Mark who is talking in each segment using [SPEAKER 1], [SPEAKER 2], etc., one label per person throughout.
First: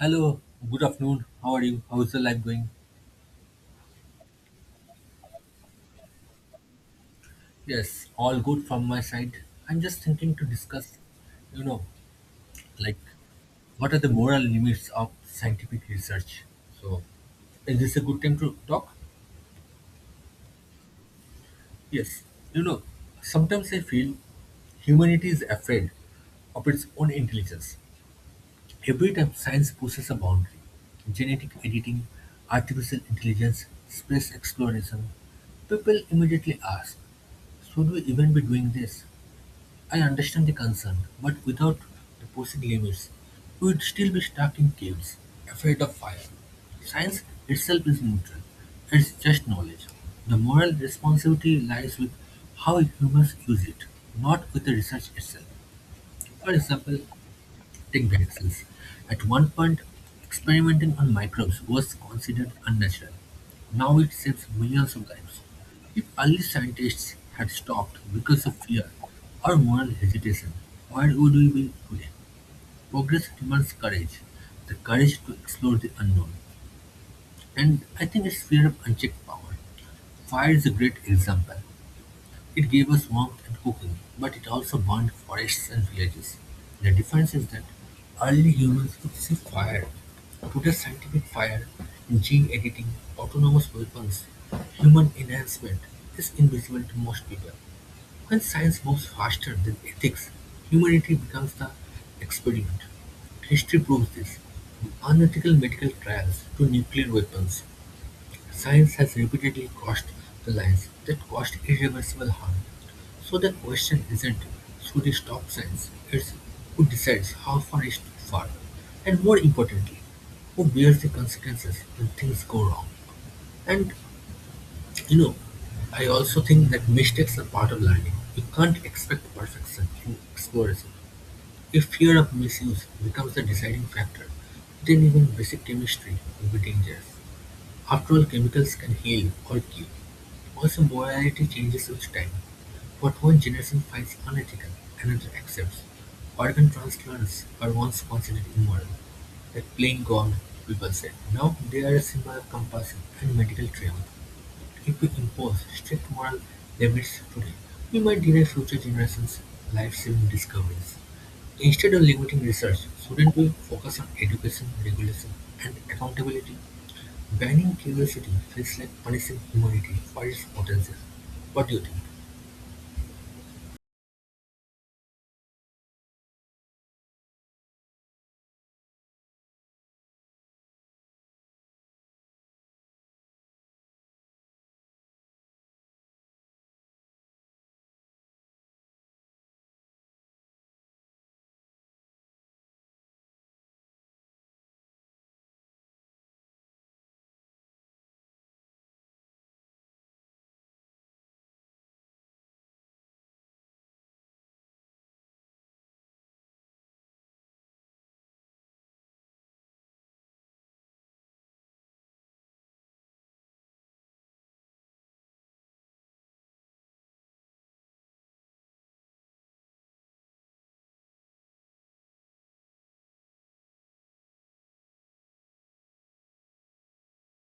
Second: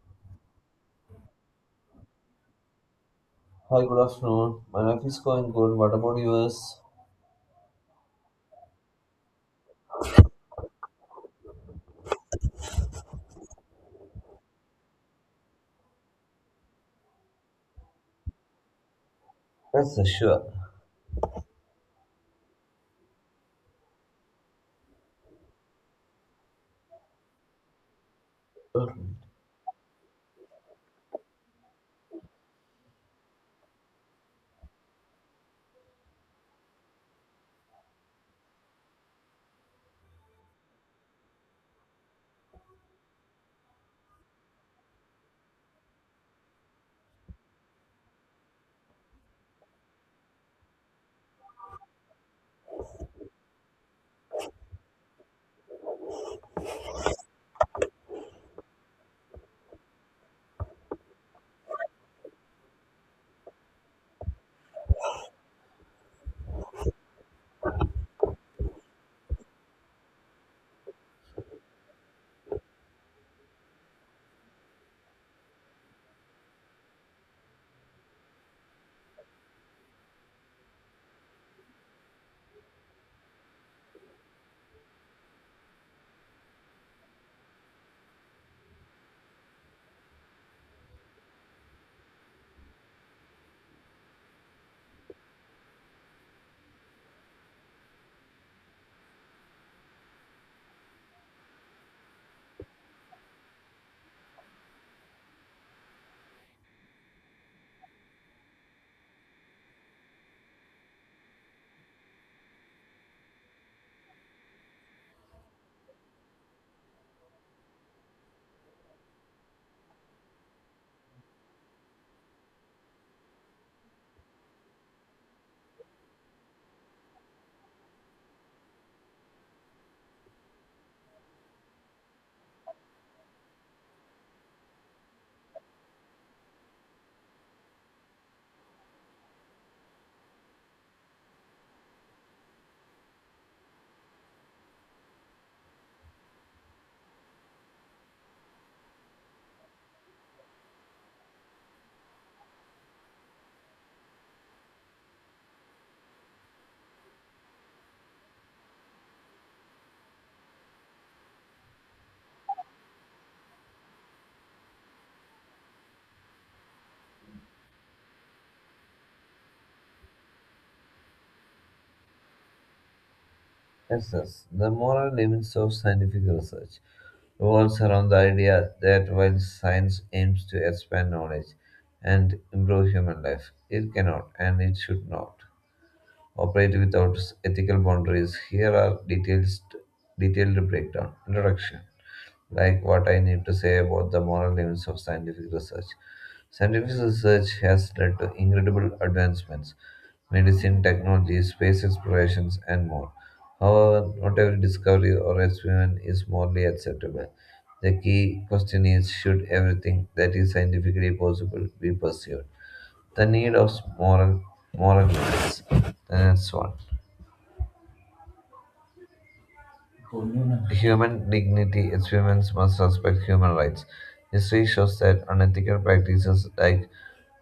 [SPEAKER 1] Hello, good afternoon. How are you? How's the life going?
[SPEAKER 2] Hi, good afternoon. My life is going good. What about yours?
[SPEAKER 1] Yes, all good from my side. I'm just thinking to discuss, you know, like what are the moral limits of scientific research? So, is this a good time to talk?
[SPEAKER 2] Yes, sir, sure.
[SPEAKER 1] Yes. You know, sometimes I feel humanity is afraid of its own intelligence. Every time science pushes a boundary, genetic editing, artificial intelligence, space exploration, people immediately ask, should we even be doing this? I understand the concern, but without the pushing limits, we would still be stuck in caves, afraid of fire. Science itself is neutral, it's just knowledge. The moral responsibility lies with how humans use it, not with the research itself. For example, take vaccines. At one point, experimenting on microbes was considered unnatural. Now it saves millions of lives. If early scientists had stopped because of fear or moral hesitation, where would we be today? Progress demands courage, the courage to explore the unknown. And I think it's fear of unchecked power. Fire is a great example. It gave us warmth and cooking, but it also burned forests and villages. The difference is that early humans could see fire. Today's scientific fire, gene editing, autonomous weapons, human enhancement is invisible to most people. When science moves faster than ethics, humanity becomes the experiment. History proves this, from unethical medical trials to nuclear weapons. Science has repeatedly crossed the lines that caused irreversible harm. So the question isn't should we stop science, it's who decides how far is too far, and more importantly, who bears the consequences when things go wrong. And you know, I also think that mistakes are part of learning. You can't expect perfection, you explore it. If fear of misuse becomes the deciding factor, then even basic chemistry will be dangerous. After all chemicals can heal or cure; also morality changes with time. What one generation finds unethical, another accepts. Organ transplants were once considered immoral, like playing God, people said. Now they are a symbol of compassion and medical triumph. If we impose strict moral limits today, we might deny future generations life-saving discoveries. Instead of limiting research, shouldn't we focus on education, regulation, and accountability? Banning curiosity feels like punishing humanity for its potential. What do you think?
[SPEAKER 2] Yes. The moral limits of scientific research revolves around the idea that while science aims to expand knowledge and improve human life, it cannot and it should not operate without ethical boundaries. Here are details, detailed breakdown. Introduction. What I need to say about the moral limits of scientific research. Scientific research has led to incredible advancements, medicine, technology, space explorations, and more. However, not every discovery or experiment is morally acceptable. The key question is, should everything that is scientifically possible be pursued? The need of moral moral limits. That's one. Human dignity is humans must respect human rights. History shows that unethical practices like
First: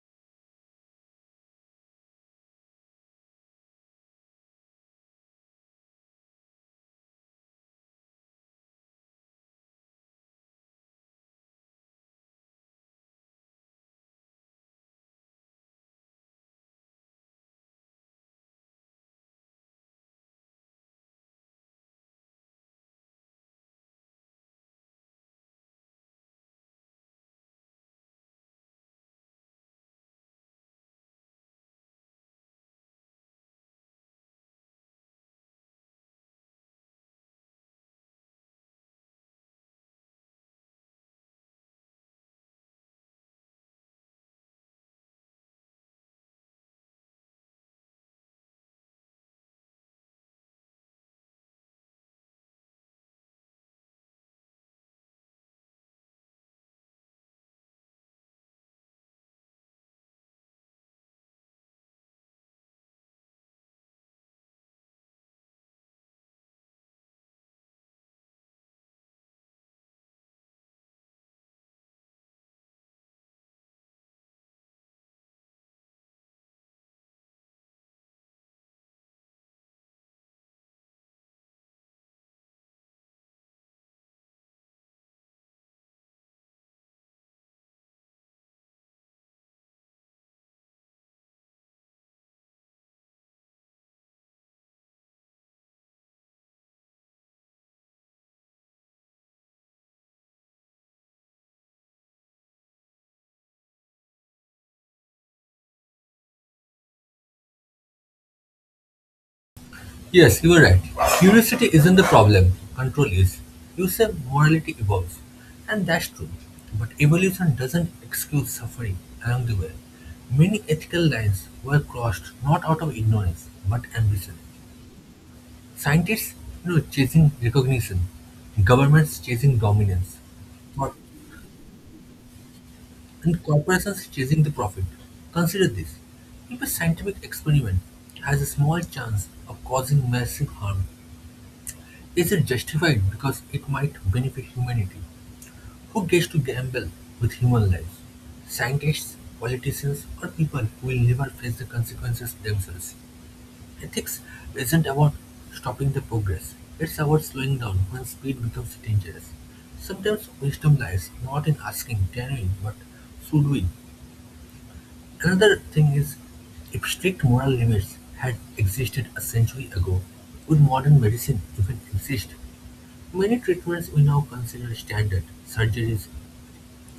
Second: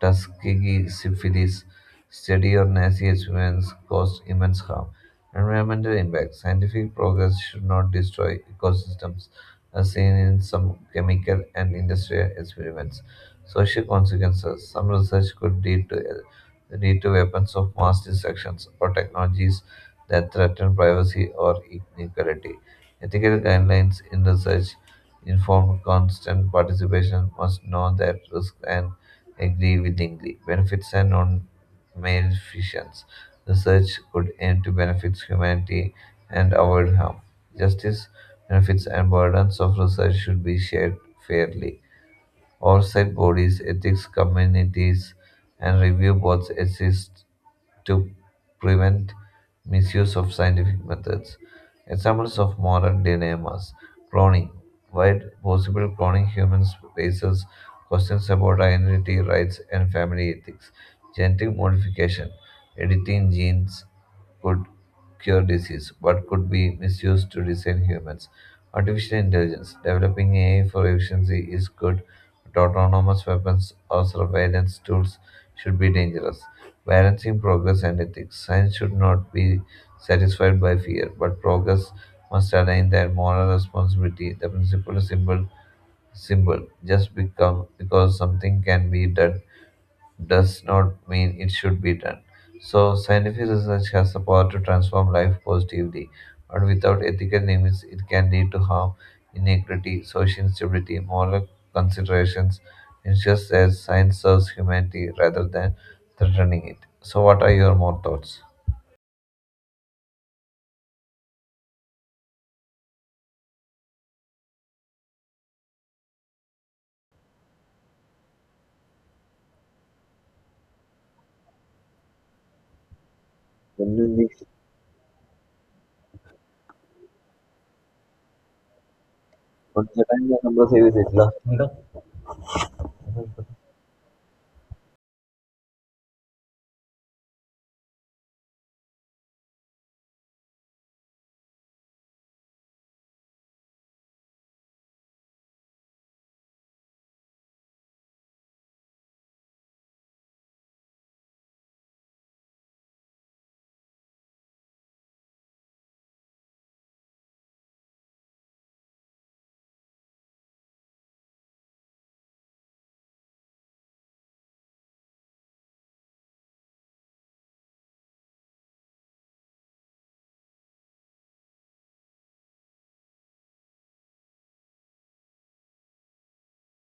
[SPEAKER 2] Tuskegee syphilis, study or Nazi experiments caused immense harm. Environmental impact. Scientific progress should not destroy ecosystems, as seen in some chemical and industrial experiments. Social consequences. Some research could lead to weapons of mass destructions or technologies that threaten privacy or inequality. Ethical guidelines in research informed constant participation must know that risk and agree willingly. Benefits and non-maleficence. Research could aim to benefit humanity and avoid harm. Justice, benefits, and burdens of research should be shared fairly. Oversight bodies, ethics communities, and review boards exist to prevent misuse of scientific methods. Examples of moral dilemmas, cloning. While possible, cloning human raises questions about identity, rights, and family ethics. Genetic modification. Editing genes could cure disease, but could be misused to design humans. Artificial intelligence. Developing AI for efficiency is good, autonomous weapons or surveillance tools should be dangerous, balancing progress and ethics. Science should not be satisfied by fear, but progress must align their moral responsibility. The principle is simple. Just become because something can be done does not mean it should be done. So, scientific research has the power to transform life positively, but without ethical limits, it can lead to harm, inequity, social instability, moral considerations. It's just as science serves humanity rather than threatening it. So, what are your more thoughts?
[SPEAKER 1] Yes, you are right. Curiosity isn't the problem, control is. You say morality evolves, and that's true. But evolution doesn't excuse suffering along the way. Many ethical lines were crossed not out of ignorance, but ambition. Scientists, you know, chasing recognition, governments chasing dominance, or and corporations chasing the profit. Consider this. If a scientific experiment has a small chance of causing massive harm, is it justified because it might benefit humanity? Who gets to gamble with human lives? Scientists, politicians, or people who will never face the consequences themselves? Ethics isn't about stopping the progress, it's about slowing down when speed becomes dangerous. Sometimes wisdom lies not in asking, can we, but should we? Another thing is, if strict moral limits had existed a century ago, would modern medicine even exist? Many treatments we now consider standard, surgeries,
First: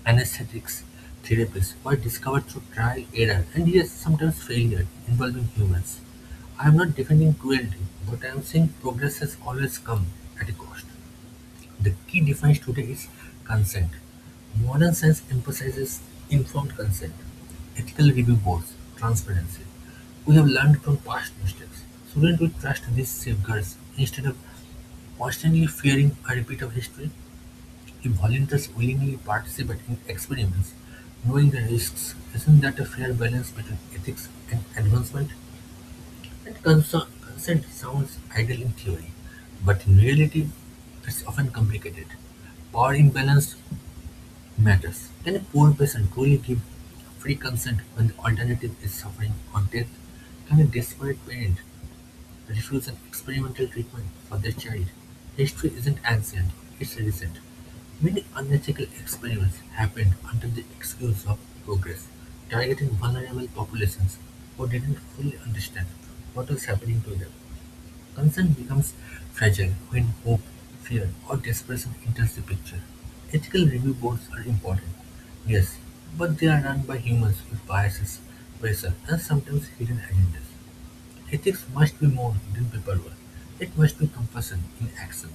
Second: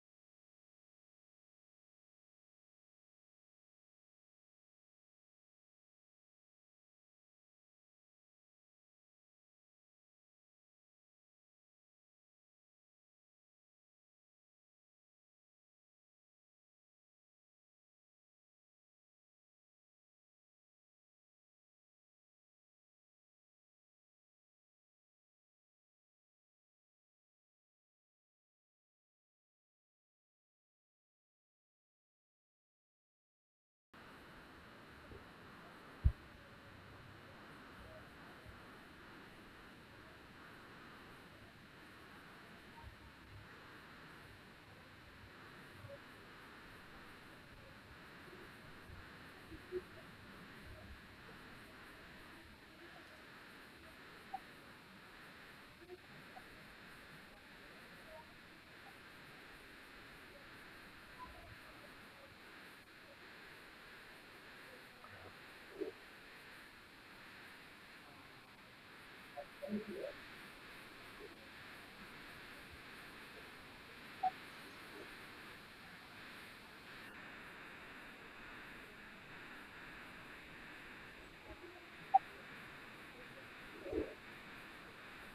[SPEAKER 1] anesthetics, therapies, were discovered through trial, error, and yes, sometimes failure involving humans. I am not defending cruelty, but I am saying progress has always come at a cost. The key difference today is consent. Modern science emphasizes informed consent, ethical review boards, transparency. We have learned from past mistakes. Shouldn't we trust these safeguards instead of constantly fearing a repeat of history? If volunteers willingly participate in experiments, knowing the risks, isn't that a fair balance between ethics and advancement? That consent sounds ideal in theory, but in reality, it's often complicated. Power imbalance matters. Can a poor person truly give free consent when the alternative is suffering or death? Can a desperate parent refuse an experimental treatment for their child? History isn't ancient, it's recent. Many unethical experiments happened under the excuse of progress, targeting vulnerable populations who didn't fully understand what was happening to them. Concern becomes fragile when hope, fear, or desperation enters the picture. Ethical review boards are important, yes, but they are run by humans with biases, pressure, and sometimes hidden agendas. Ethics must be more than paperwork. It must be compassion in action.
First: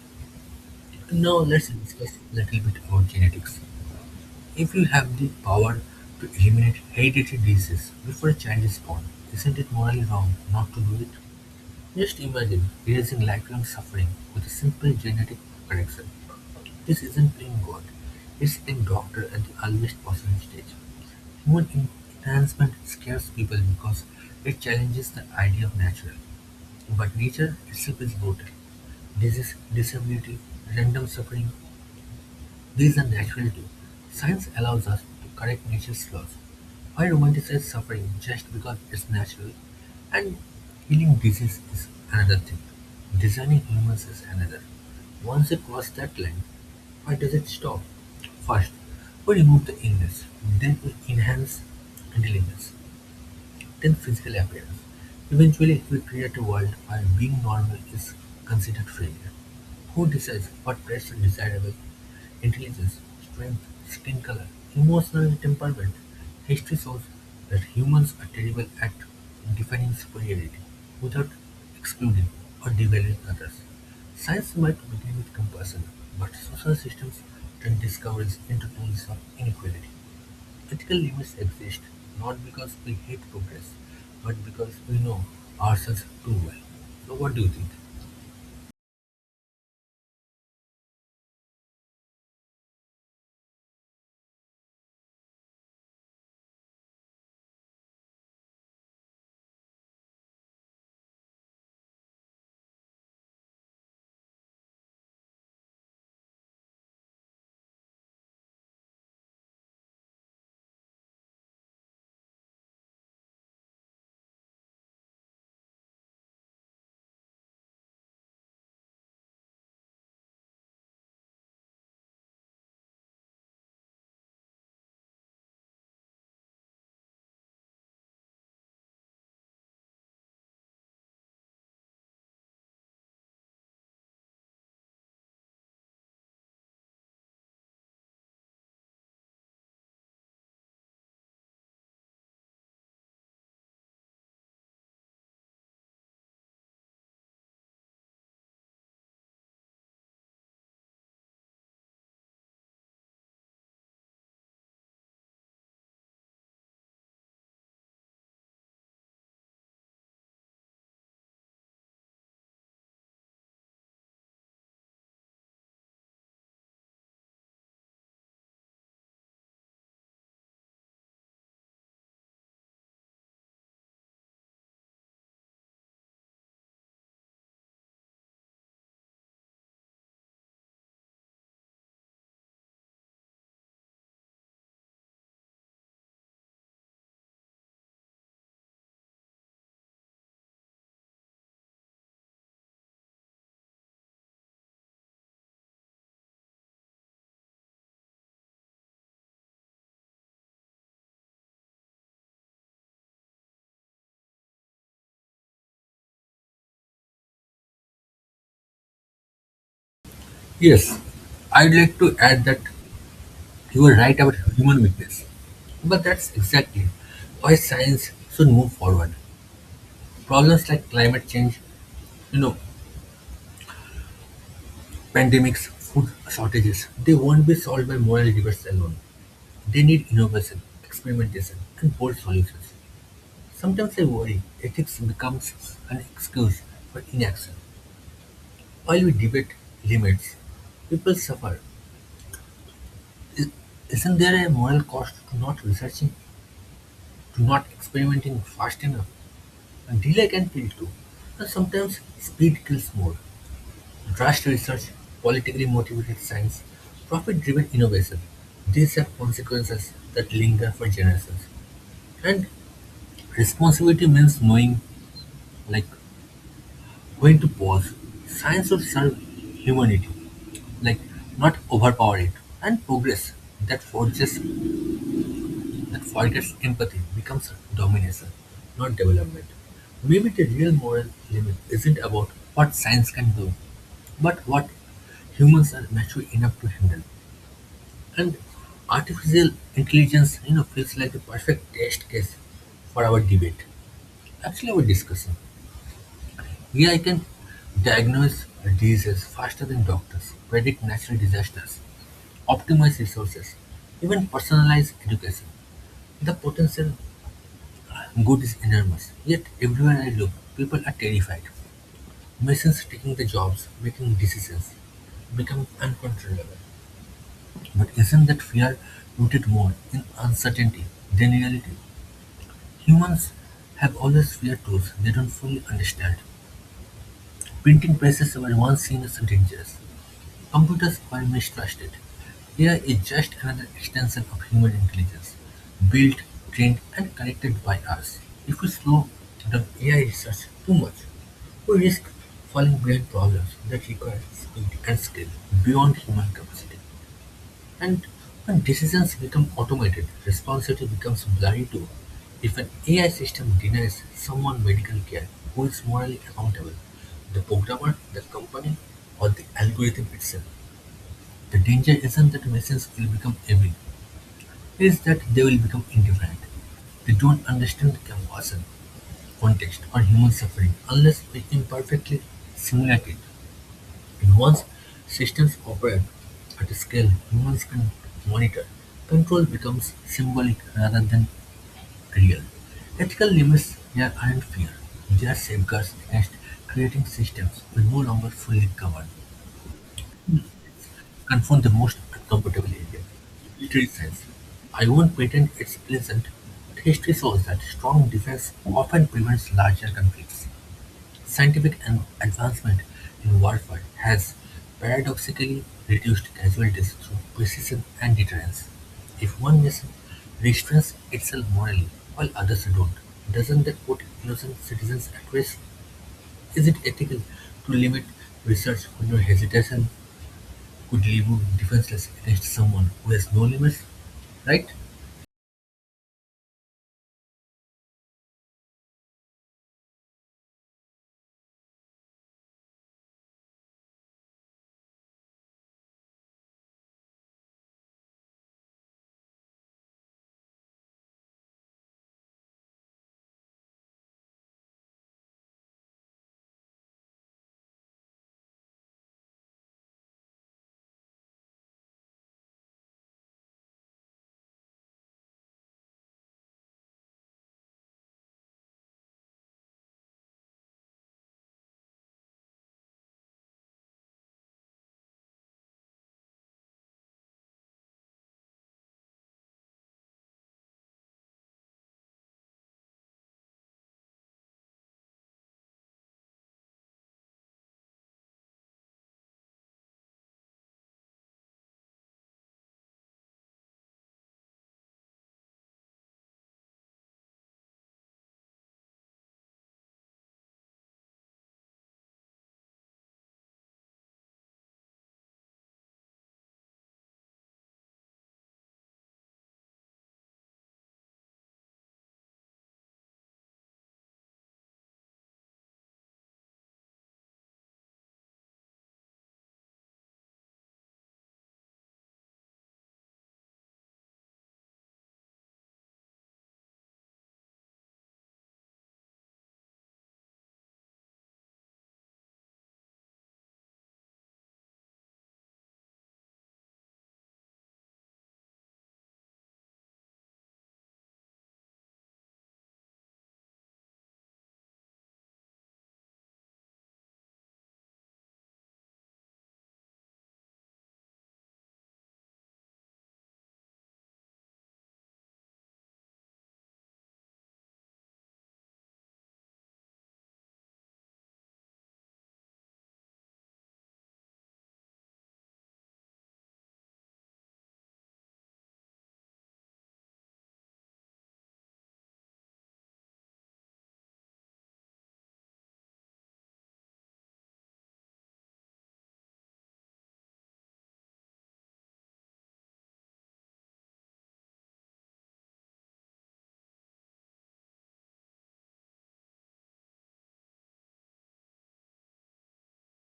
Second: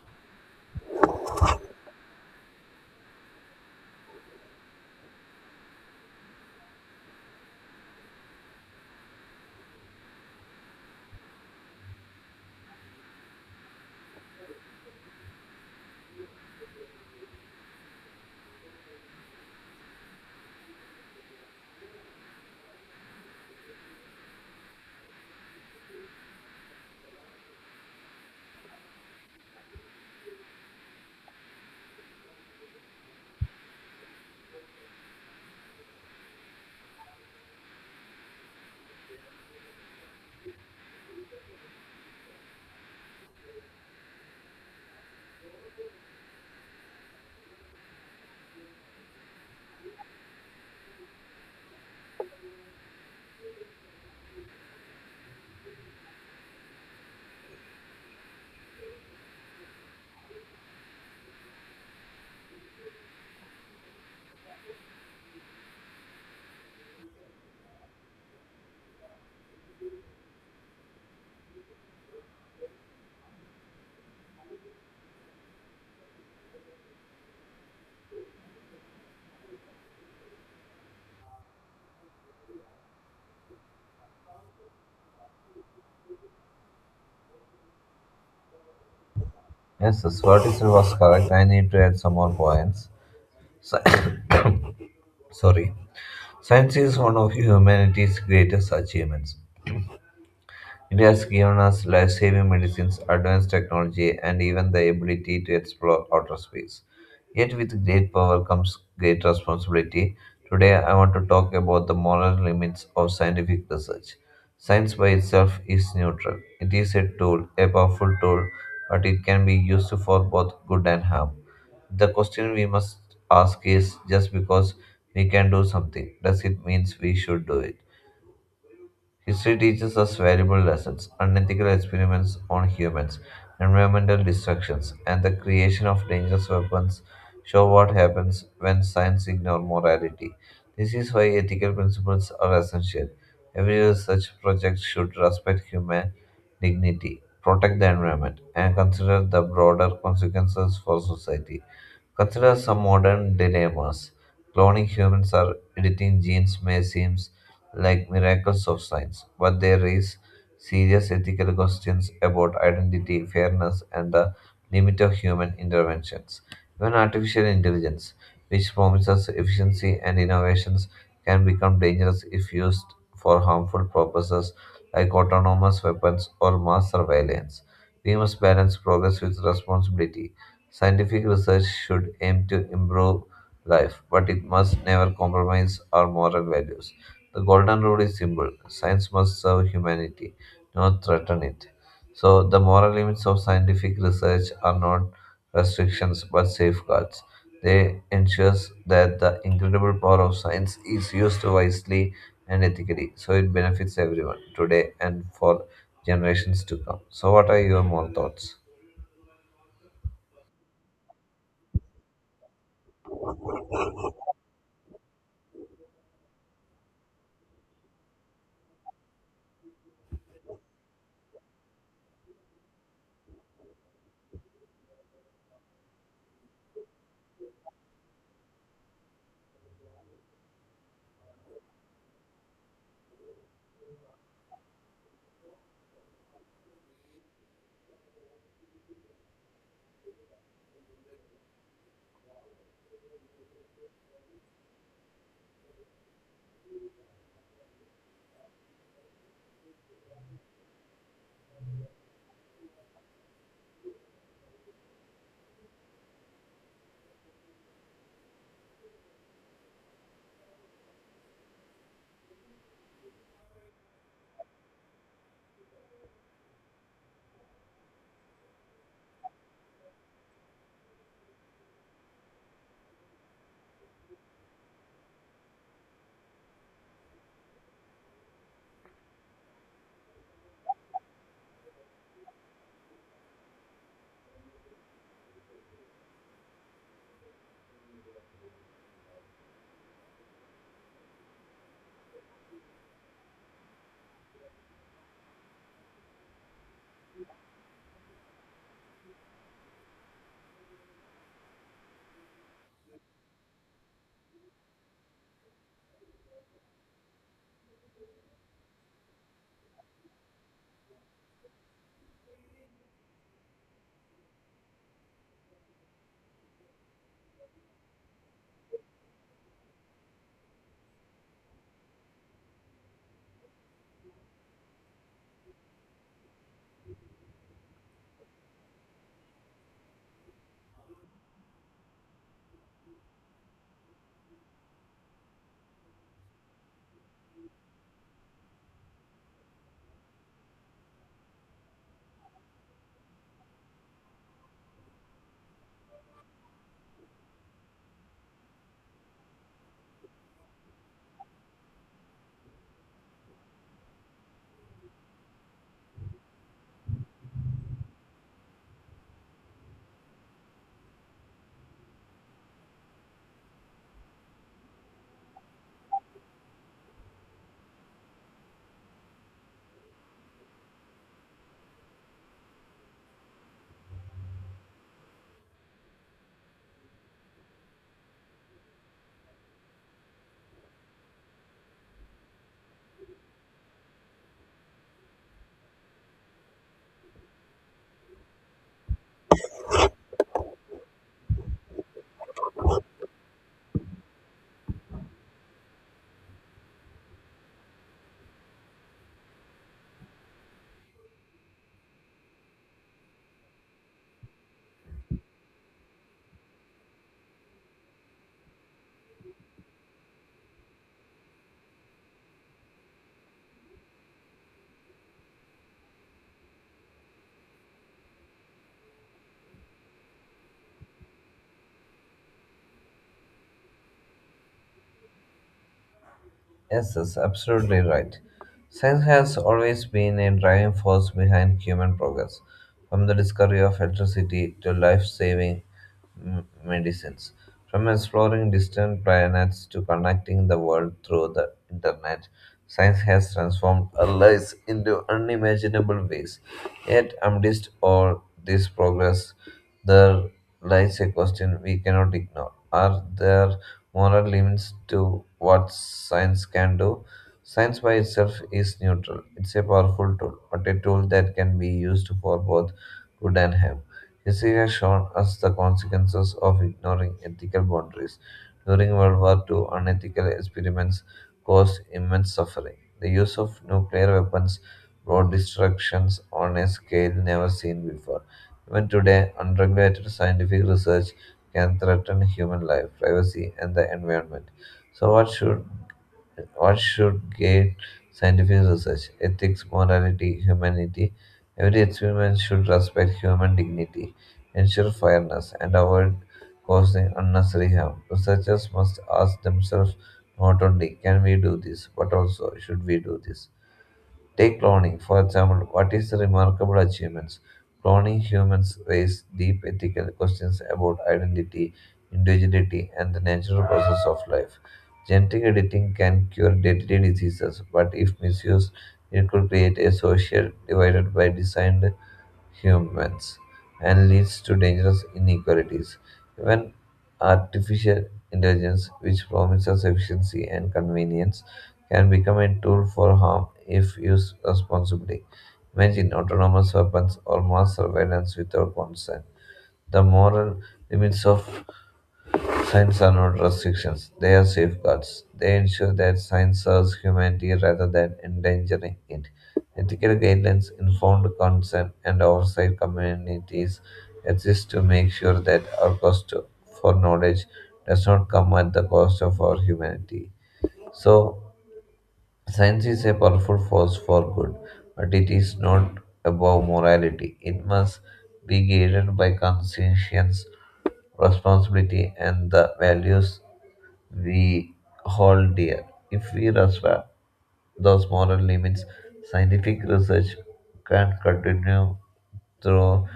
[SPEAKER 1] Now let's discuss a little bit about genetics. If you have the power to eliminate hereditary diseases before a child is born, isn't it morally wrong not to do it? Just imagine raising lifelong suffering with a simple genetic correction. This isn't playing God, it's playing doctor at the earliest possible stage. Human enhancement scares people because it challenges the idea of natural. But nature itself is brutal. Disease, disability, random suffering, these are natural too. Science allows us to correct nature's flaws. Why romanticize suffering just because it's natural? And healing disease is another thing. Designing humans is another. Once you cross that line, why does it stop? First, we remove the illness, then we enhance intelligence then physical appearance. Eventually, we create a world where being normal is considered failure. Who decides what traits are desirable? Intelligence, strength, skin color, emotional temperament. History shows that humans are terrible at defining superiority without excluding or devaluing others. Science might begin with compassion, but social systems turn discoveries into tools of inequality. Ethical limits exist not because we hate progress, but because we know ourselves too well. So, what do you think?
[SPEAKER 2] Yes, what is was correct? I need to add some more points. Sci- Sorry. Science is one of humanity's greatest achievements. It has given us life saving medicines, advanced technology, and even the ability to explore outer space. Yet, with great power comes great responsibility. Today, I want to talk about the moral limits of scientific research. Science by itself is neutral, it is a tool, a powerful tool, but it can be used for both good and harm. The question we must ask is, just because we can do something, does it mean we should do it? History teaches us valuable lessons, unethical experiments on humans, environmental destructions, and the creation of dangerous weapons show what happens when science ignores morality. This is why ethical principles are essential. Every research project should respect human dignity, protect the environment, and consider the broader consequences for society. Consider some modern dilemmas. Cloning humans or editing genes may seem like miracles of science, but they raise serious ethical questions about identity, fairness, and the limit of human interventions. Even artificial intelligence, which promises efficiency and innovations, can become dangerous if used for harmful purposes like autonomous weapons or mass surveillance. We must balance progress with responsibility. Scientific research should aim to improve life, but it must never compromise our moral values. The golden rule is simple, science must serve humanity, not threaten it. So, the moral limits of scientific research are not restrictions but safeguards. They ensure that the incredible power of science is used wisely and ethically so it benefits everyone today and for generations to come. So, what are your more thoughts?
[SPEAKER 1] Yes, I'd like to add that you were right about human weakness. But that's exactly why science should move forward. Problems like climate change, you know, pandemics, food shortages, they won't be solved by moral debates alone. They need innovation, experimentation, and bold solutions. Sometimes I worry ethics becomes an excuse for inaction. While we debate limits, people suffer. I- Isn't there a moral cost to not researching, to not experimenting fast enough? And delay can kill too. And sometimes speed kills more. Rushed research, politically motivated science, profit driven innovation. These have consequences that linger for generations. And responsibility means knowing like when to pause. Science should serve humanity like not overpower it and progress that forges that forgets empathy becomes domination, not development. Maybe the real moral limit isn't about what science can do, but what humans are mature enough to handle. And artificial intelligence, you know, feels like the perfect test case for our debate. Actually, our discussion. Here I can diagnose diseases faster than doctors, predict natural disasters, optimize resources, even personalize education. The potential good is enormous, yet everywhere I look, people are terrified. Machines taking the jobs, making decisions, becoming uncontrollable. But isn't that fear rooted more in uncertainty than reality? Humans have always feared truths they don't fully understand. Printing presses were once seen as dangerous, computers were mistrusted; AI is just another extension of human intelligence, built, trained and connected by us. If we slow down AI research too much, we risk falling behind problems that require speed and skill beyond human capacity. And when decisions become automated, responsibility becomes blurry too. If an AI system denies someone medical care, who is morally accountable? The programmer, the company, or the algorithm itself? The danger isn't that machines will become evil, it's that they will become indifferent. They don't understand compassion, context, or human suffering unless we imperfectly simulate it. And once systems operate at a scale humans can monitor, control becomes symbolic rather than real. Ethical limits here aren't fear, they are safeguards against creating systems we no longer fully govern. Confront the most uncomfortable area, military science. I won't pretend it's pleasant, but history shows that strong defense often prevents larger conflicts. Scientific and advancement in warfare has paradoxically reduced casualties through precision and deterrence. If one nation restrains itself morally while others don't, doesn't that put innocent citizens at risk? Is it ethical to limit research when your hesitation could leave you defenseless against someone who has no limits, right?
[SPEAKER 2] Yes, that's absolutely right. Science has always been a driving force behind human progress, from the discovery of electricity to life saving medicines, from exploring distant planets to connecting the world through the internet. Science has transformed our lives into unimaginable ways. Yet, amidst all this progress, there lies a question we cannot ignore. Are there moral limits to what science can do? Science by itself is neutral. It's a powerful tool, but a tool that can be used for both good and harm. History has shown us the consequences of ignoring ethical boundaries. During World War II, unethical experiments cause immense suffering. The use of nuclear weapons brought destructions on a scale never seen before. Even today, unregulated scientific research can threaten human life, privacy, and the environment. So, what should guide scientific research? Ethics, morality, humanity. Every experiment should respect human dignity, ensure fairness, and avoid causing unnecessary harm. Researchers must ask themselves not only can we do this, but also should we do this. Take cloning, for example, what is the remarkable achievements? Cloning humans raise deep ethical questions about identity, individuality, and the natural process of life. Genetic editing can cure deadly diseases, but if misused, it could create a social divided by design humans and leads to dangerous inequalities. Even artificial intelligence, which promises efficiency and convenience, can become a tool for harm if used responsibly. Imagine autonomous weapons or mass surveillance without consent. The moral limits of Signs are not restrictions, they are safeguards. They ensure that science serves humanity rather than endangering it. Ethical guidelines, informed consent, and oversight communities exist to make sure that our cost for knowledge does not come at the cost of our humanity. So, science is a powerful force for good, but it is not above morality. It must be guided by conscience, responsibility, and the values we hold dear. If we respect those moral limits, scientific research can continue through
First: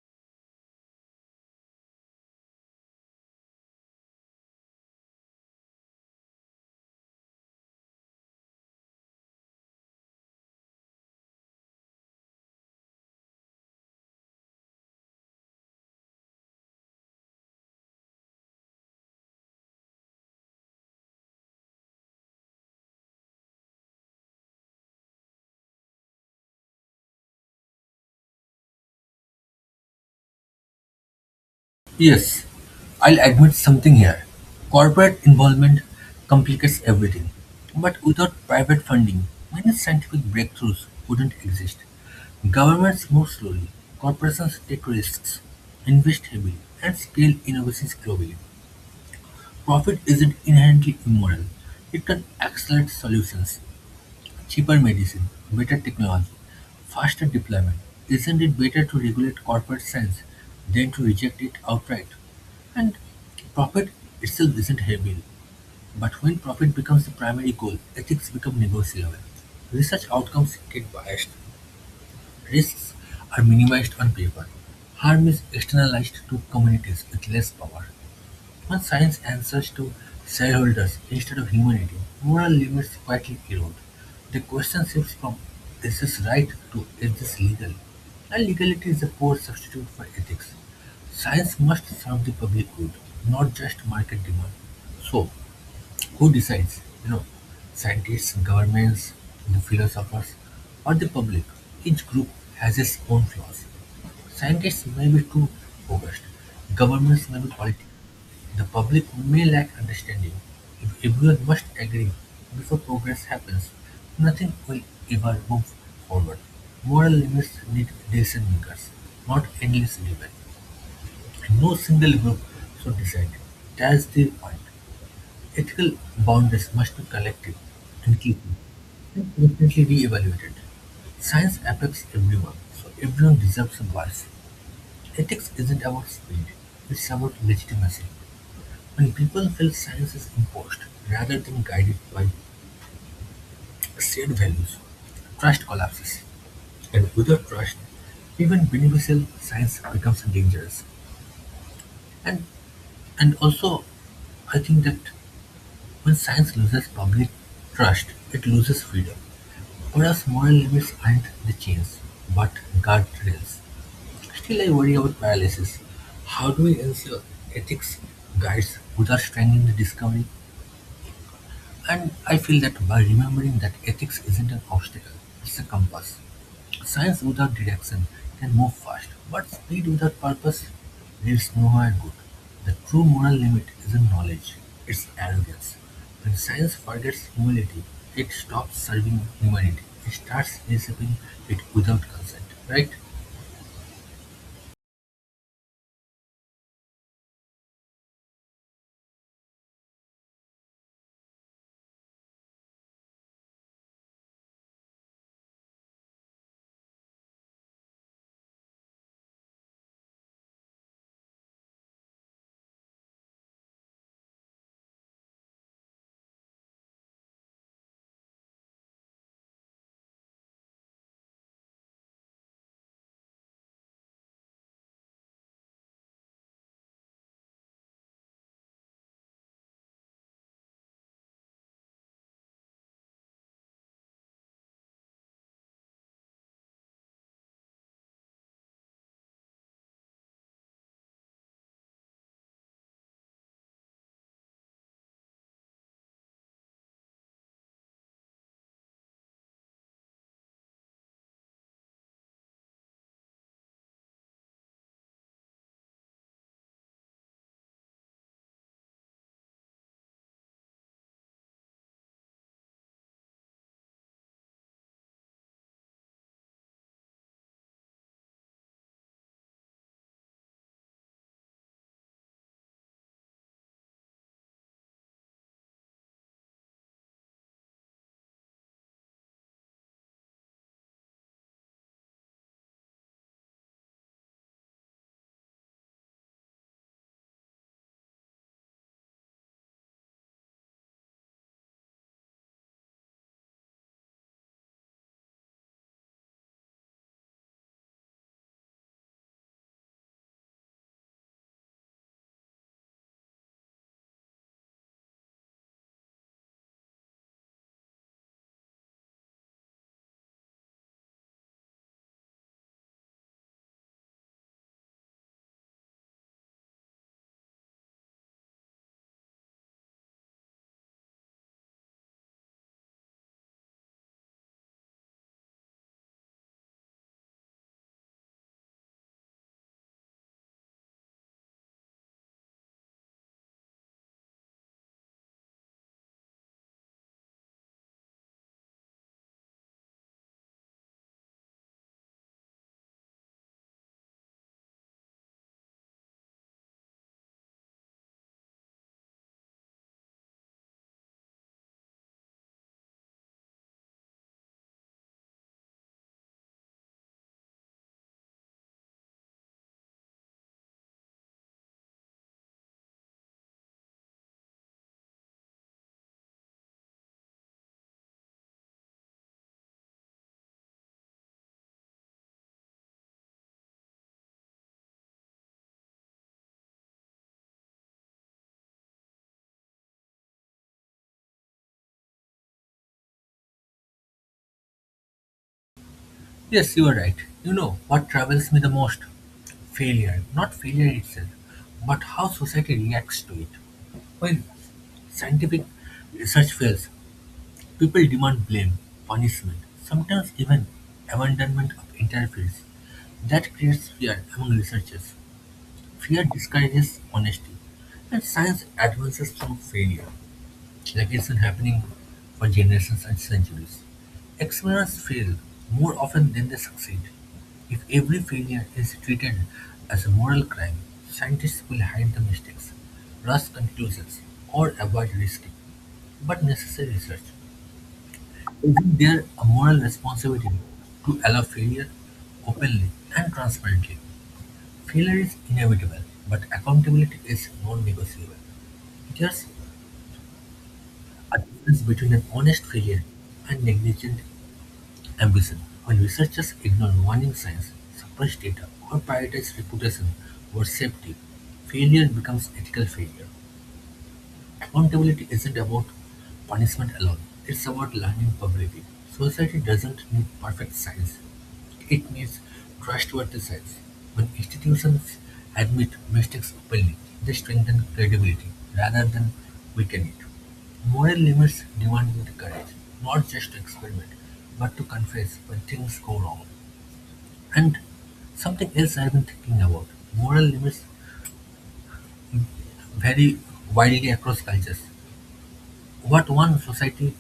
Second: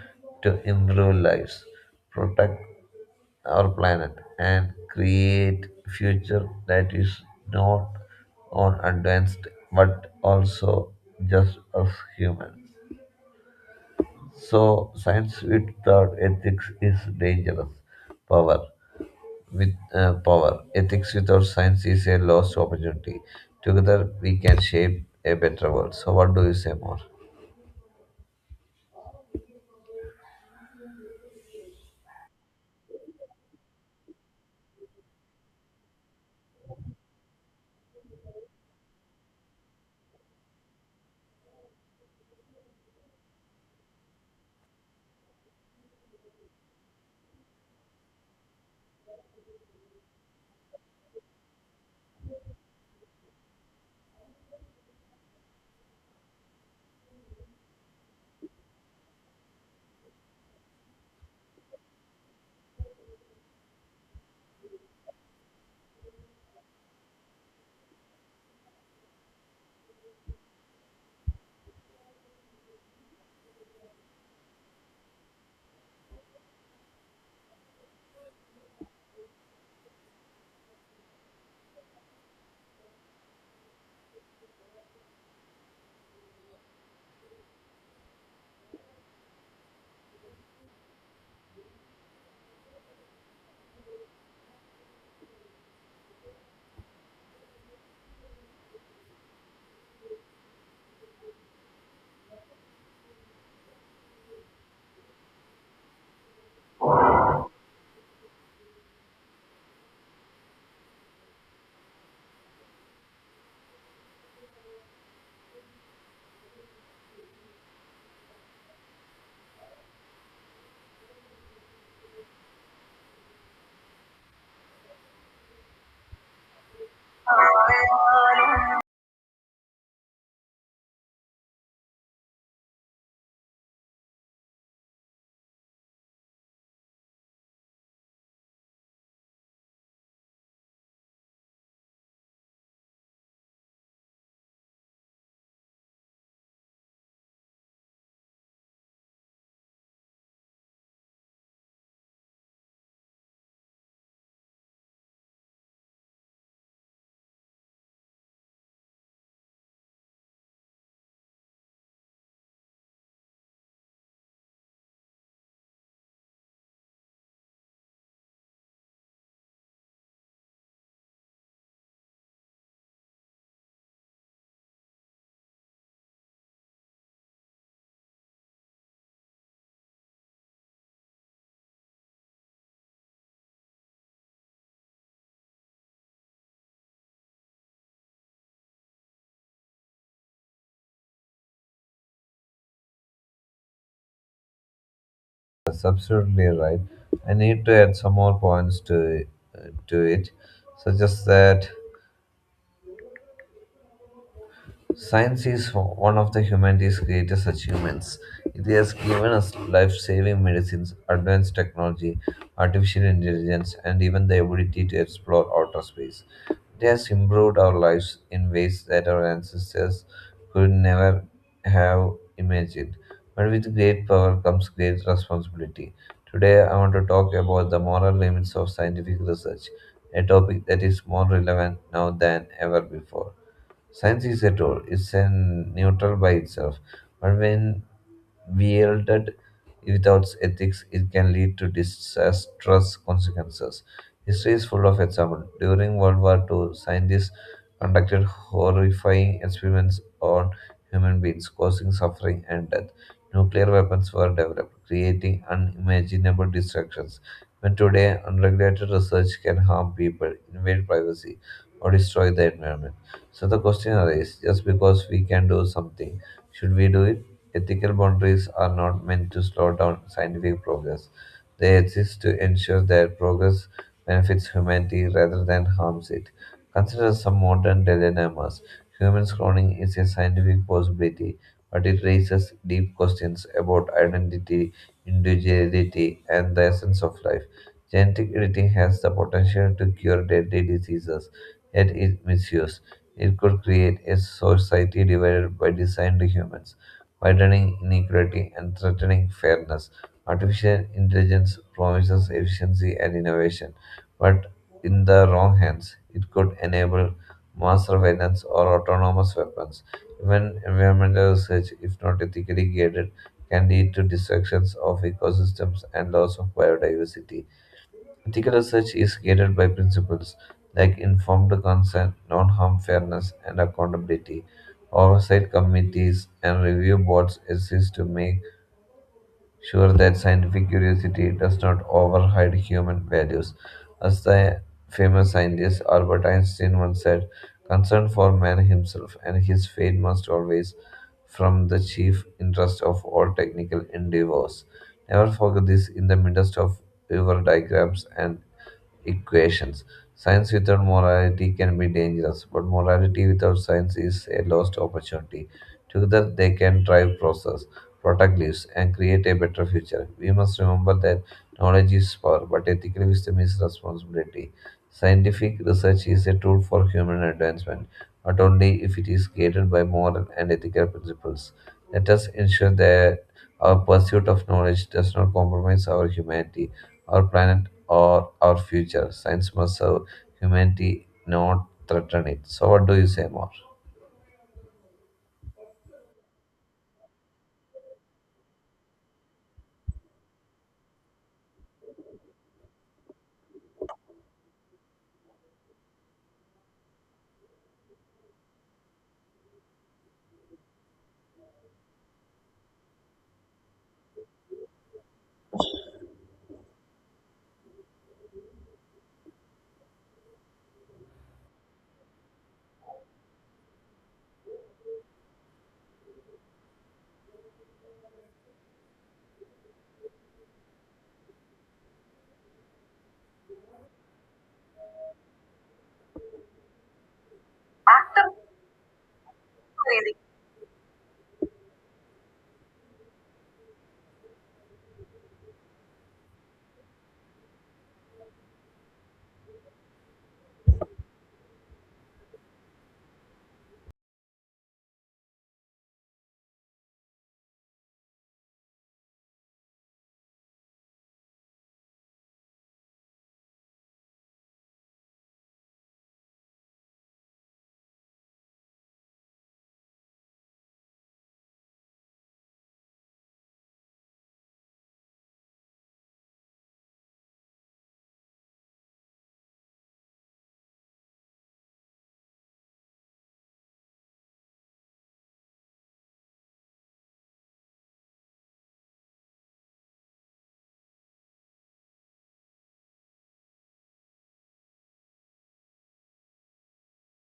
[SPEAKER 2] to improve lives, protect our planet, and create future that is not on advanced but also just as human. So science without ethics is dangerous. Power with power. Ethics without science is a lost opportunity. Together, we can shape a better world. So, what do you say more?
[SPEAKER 1] Yes, I'll admit something here. Corporate involvement complicates everything. But without private funding, many scientific breakthroughs wouldn't exist. Governments move slowly, corporations take risks, invest heavily, and scale innovations globally. Profit isn't inherently immoral, it can accelerate solutions. Cheaper medicine, better technology, faster deployment. Isn't it better to regulate corporate science than to reject it outright? And profit itself isn't heavy, but when profit becomes the primary goal, ethics become negotiable. Research outcomes get biased, risks are minimized on paper, harm is externalized to communities with less power. When science answers to shareholders instead of humanity, moral limits quietly erode. The question shifts from is this right to is this legal? And legality is a poor substitute for ethics. Science must serve the public good, not just market demand. So, who decides? You know, scientists, governments, the philosophers, or the public? Each group has its own flaws. Scientists may be too focused. Governments may be political. The public may lack understanding; if everyone must agree before progress happens, nothing will ever move forward. Moral limits need decision-makers, not endless debate. No single group should decide. That's the point. Ethical boundaries must be collective, intuitive, and constantly re-evaluated. Science affects everyone, so everyone deserves a voice. Ethics isn't about speed, it's about legitimacy. When people feel science is imposed rather than guided by shared values, trust collapses. And without trust, even beneficial science becomes dangerous. And and also, I think that when science loses public trust, it loses freedom. Whereas moral limits aren't the chains, but guardrails. Still, I worry about paralysis. How do we ensure ethics guides without strengthening the discovery? And I feel that by remembering that ethics isn't an obstacle, it's a compass. Science without direction can move fast, but speed without purpose leads nowhere good. The true moral limit isn't knowledge, it's arrogance. When science forgets humility, it stops serving humanity. It starts receiving it without consent, right?
[SPEAKER 2] That's absolutely right. I need to add some more points uh, to it, such as that science is one of the humanity's greatest achievements. It has given us life saving medicines, advanced technology, artificial intelligence, and even the ability to explore outer space. It has improved our lives in ways that our ancestors could never have imagined. But with great power comes great responsibility. Today, I want to talk about the moral limits of scientific research, a topic that is more relevant now than ever before. Science is a tool, it's a neutral by itself. But when wielded without ethics, it can lead to disastrous consequences. History is full of examples. During World War II, scientists conducted horrifying experiments on human beings, causing suffering and death. Nuclear weapons were developed, creating unimaginable destructions. When today, unregulated research can harm people, invade privacy, or destroy the environment. So the question arises, just because we can do something, should we do it? Ethical boundaries are not meant to slow down scientific progress. They exist to ensure that progress benefits humanity rather than harms it. Consider some modern dilemmas. Human cloning is a scientific possibility, but it raises deep questions about identity, individuality, and the essence of life. Genetic editing has the potential to cure deadly diseases, yet it misuse. It could create a society divided by designed humans widening inequality and threatening fairness. Artificial intelligence promises efficiency and innovation, but in the wrong hands, it could enable mass surveillance or autonomous weapons. Even environmental research, if not ethically guided, can lead to destructions of ecosystems and loss of biodiversity. Ethical research is guided by principles like informed consent, non harm, fairness, and accountability. Oversight committees and review boards exist to make sure that scientific curiosity does not override human values. As the famous scientist Albert Einstein once said, concern for man himself and his fate must always from the chief interest of all technical endeavors. Never forget this in the midst of your diagrams and equations. Science without morality can be dangerous, but morality without science is a lost opportunity. Together, they can drive process protect lives, and create a better future. We must remember that knowledge is power, but ethical wisdom is responsibility. Scientific research is a tool for human advancement, but only if it is guided by moral and ethical principles. Let us ensure that our pursuit of knowledge does not compromise our humanity, our planet, or our future. Science must serve humanity, not threaten it. So, what do you say more?
[SPEAKER 1] Yes, you are right. You know what troubles me the most? Failure. Not failure itself, but how society reacts to it. When scientific research fails, people demand blame, punishment, sometimes even abandonment of entire fields. That creates fear among researchers. Fear discourages honesty, and science advances through failure like it's been happening for generations and centuries. Explorers fail more often than they succeed. If every failure is treated as a moral crime, scientists will hide the mistakes, rush conclusions, or avoid risky but necessary research. Isn't there a moral responsibility to allow failure openly and transparently? Failure is inevitable, but accountability is non negotiable. There's a difference between an honest failure and negligent ambition. When researchers ignore warning signs, suppress data, or prioritize reputation over safety, failure becomes ethical failure. Accountability isn't about punishment alone, it's about learning publicly. Society doesn't need perfect science, it needs trustworthy science. When institutions admit mistakes openly, they strengthen credibility rather than weaken it. Moral limits demand with courage, not just to experiment, but to confess when things go wrong. And something else I've been thinking about. Moral limits vary widely across cultures. What one society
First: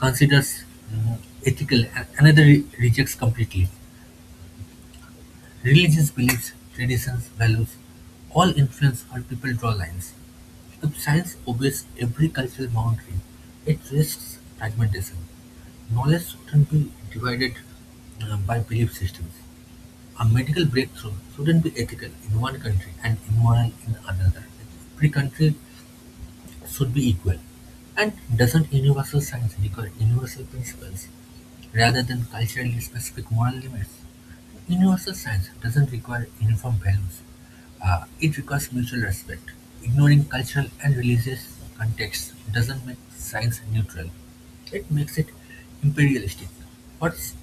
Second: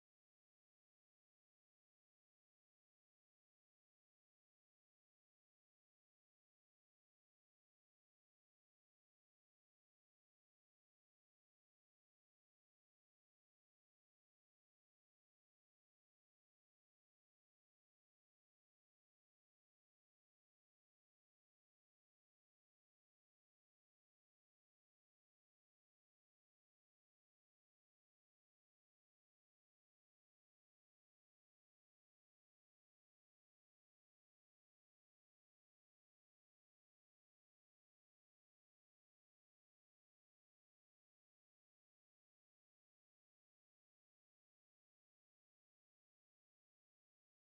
[SPEAKER 1] considers uh, ethical and another rejects completely. Religions, beliefs, traditions, values, all influence where people draw lines. If science obeys every cultural boundary, it risks fragmentation. Knowledge shouldn't be divided by belief systems. A medical breakthrough shouldn't be ethical in one country and immoral in another. Every country should be equal. And doesn't universal science require universal principles rather than culturally specific moral limits? Universal science doesn't require uniform values. It requires mutual respect. Ignoring cultural and religious contexts doesn't make science neutral. It makes it imperialistic. What's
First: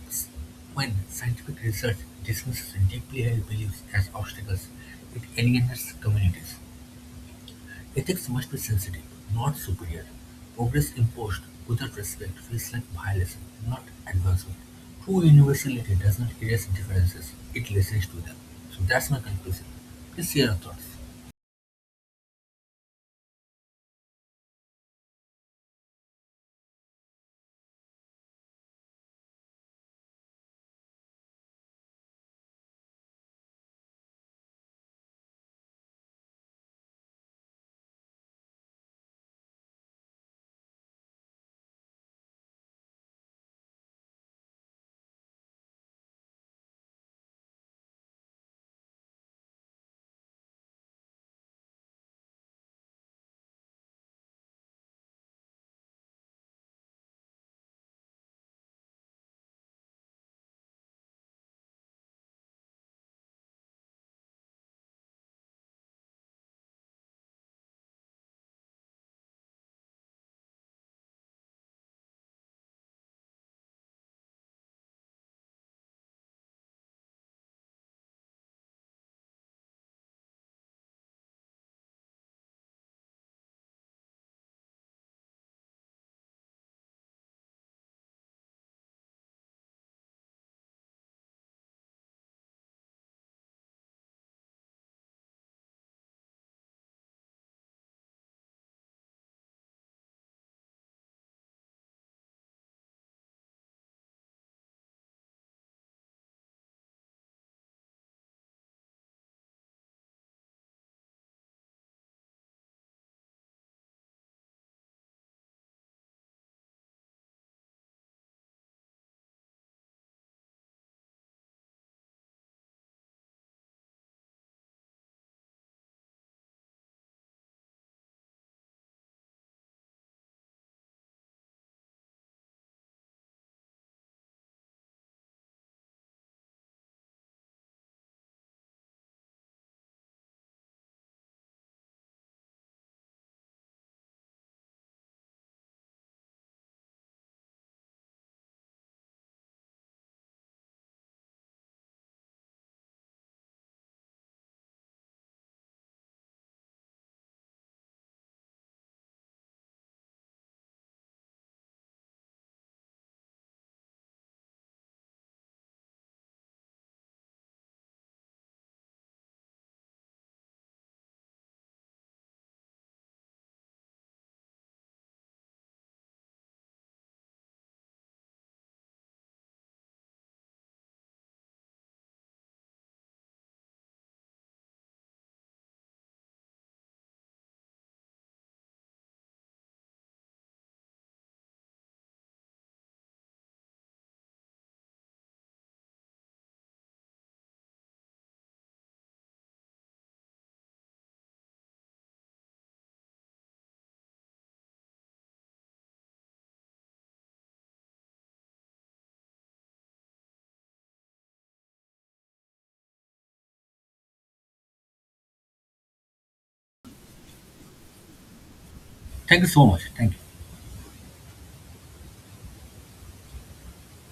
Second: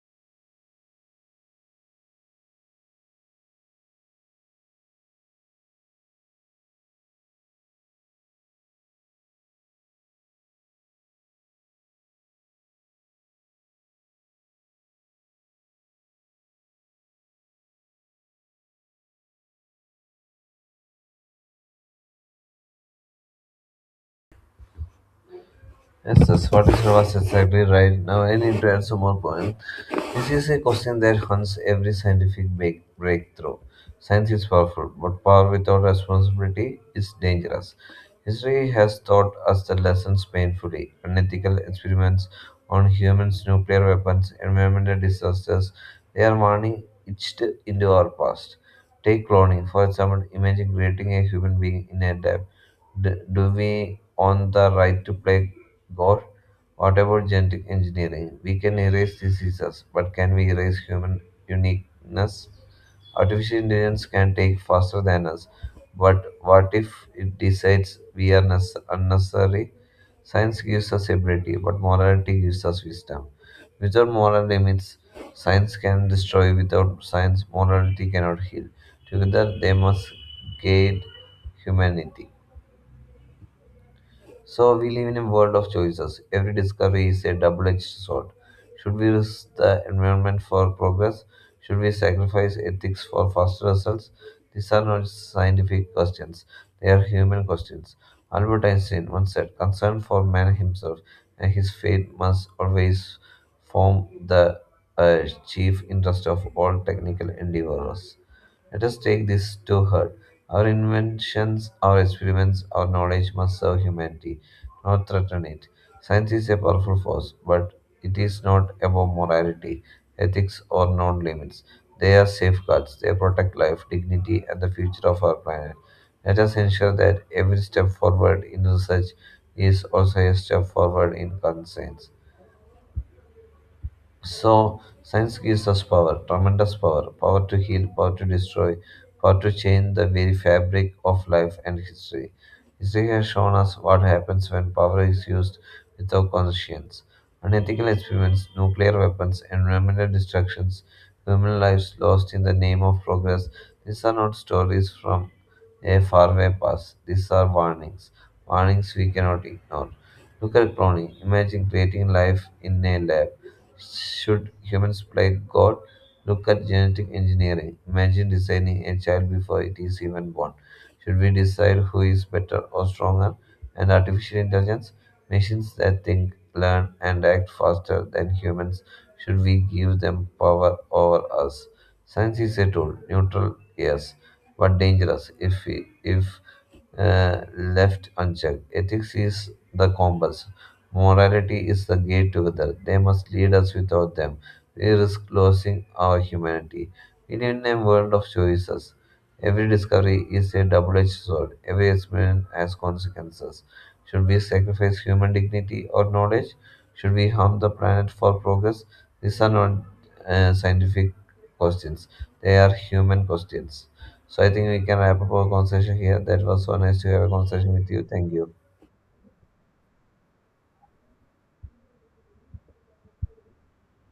[SPEAKER 1] When scientific research dismisses deeply held beliefs as obstacles, it alienates communities. Ethics must be sensitive, not superior; progress imposed without respect feels like violation, not advancement. True universality does not erase differences, it listens to them. So that's my conclusion. Please share your thoughts.
[SPEAKER 2] Yes, that's what is was exactly right. Now I need to add some more point. This is a question that haunts every breakthrough. Science is powerful, but power without responsibility is dangerous. History has taught us the lessons painfully. Unethical experiments on humans, nuclear weapons, environmental disasters, they are warning etched into our past. Take cloning, for example, imagine creating a human being in a lab. Do we own the right to play God? What about genetic engineering? We can erase diseases, but can we erase human uniqueness? Artificial intelligence can take faster than us, but what if it decides we are unnecessary? Science gives us ability, but morality gives us wisdom. Without moral limits, science can destroy. Without science, morality cannot heal. Together, they must guide humanity. So we live in a world of choices. Every discovery is a double-edged sword. Should we risk the environment for progress? Should we sacrifice ethics for faster results? These are not scientific questions. They are human questions. Albert Einstein once said, concern for man himself and his fate must always form the uh, chief interest of all technical endeavors. Let us take this to heart. Our inventions, our experiments, our knowledge must serve humanity, not threaten it. Science is a powerful force, but it is not about morality, ethics, or known limits. They are safeguards. They protect life, dignity, and the future of our planet. Let us ensure that every step forward in research is also a step forward in conscience. So, science gives us power, tremendous power, power to heal, power to destroy, power to change the very fabric of life and history. History has shown us what happens when power is used without conscience. Unethical experiments, nuclear weapons, environmental destructions, human lives lost in the name of progress. These are not stories from a faraway past. These are warnings. Warnings we cannot ignore. Look at cloning. Imagine creating life in a lab, should humans play God? Look at genetic engineering. Imagine designing a child before it is even born. Should we decide who is better or stronger? And artificial intelligence? Machines that think, learn, and act faster than humans. Should we give them power over us? Science is a tool, neutral, yes, but dangerous if left unchecked. Ethics is the compass. Morality is the gate to together. They must lead us without them. We risk losing our humanity. We live in a world of choices. Every discovery is a double edged sword. Every experiment has consequences. Should we sacrifice human dignity or knowledge? Should we harm the planet for progress? These are not scientific questions, they are human questions. So I think we can wrap up our conversation here. That was so nice to have a conversation with you. Thank you.
[SPEAKER 1] Thank you so much. Thank you.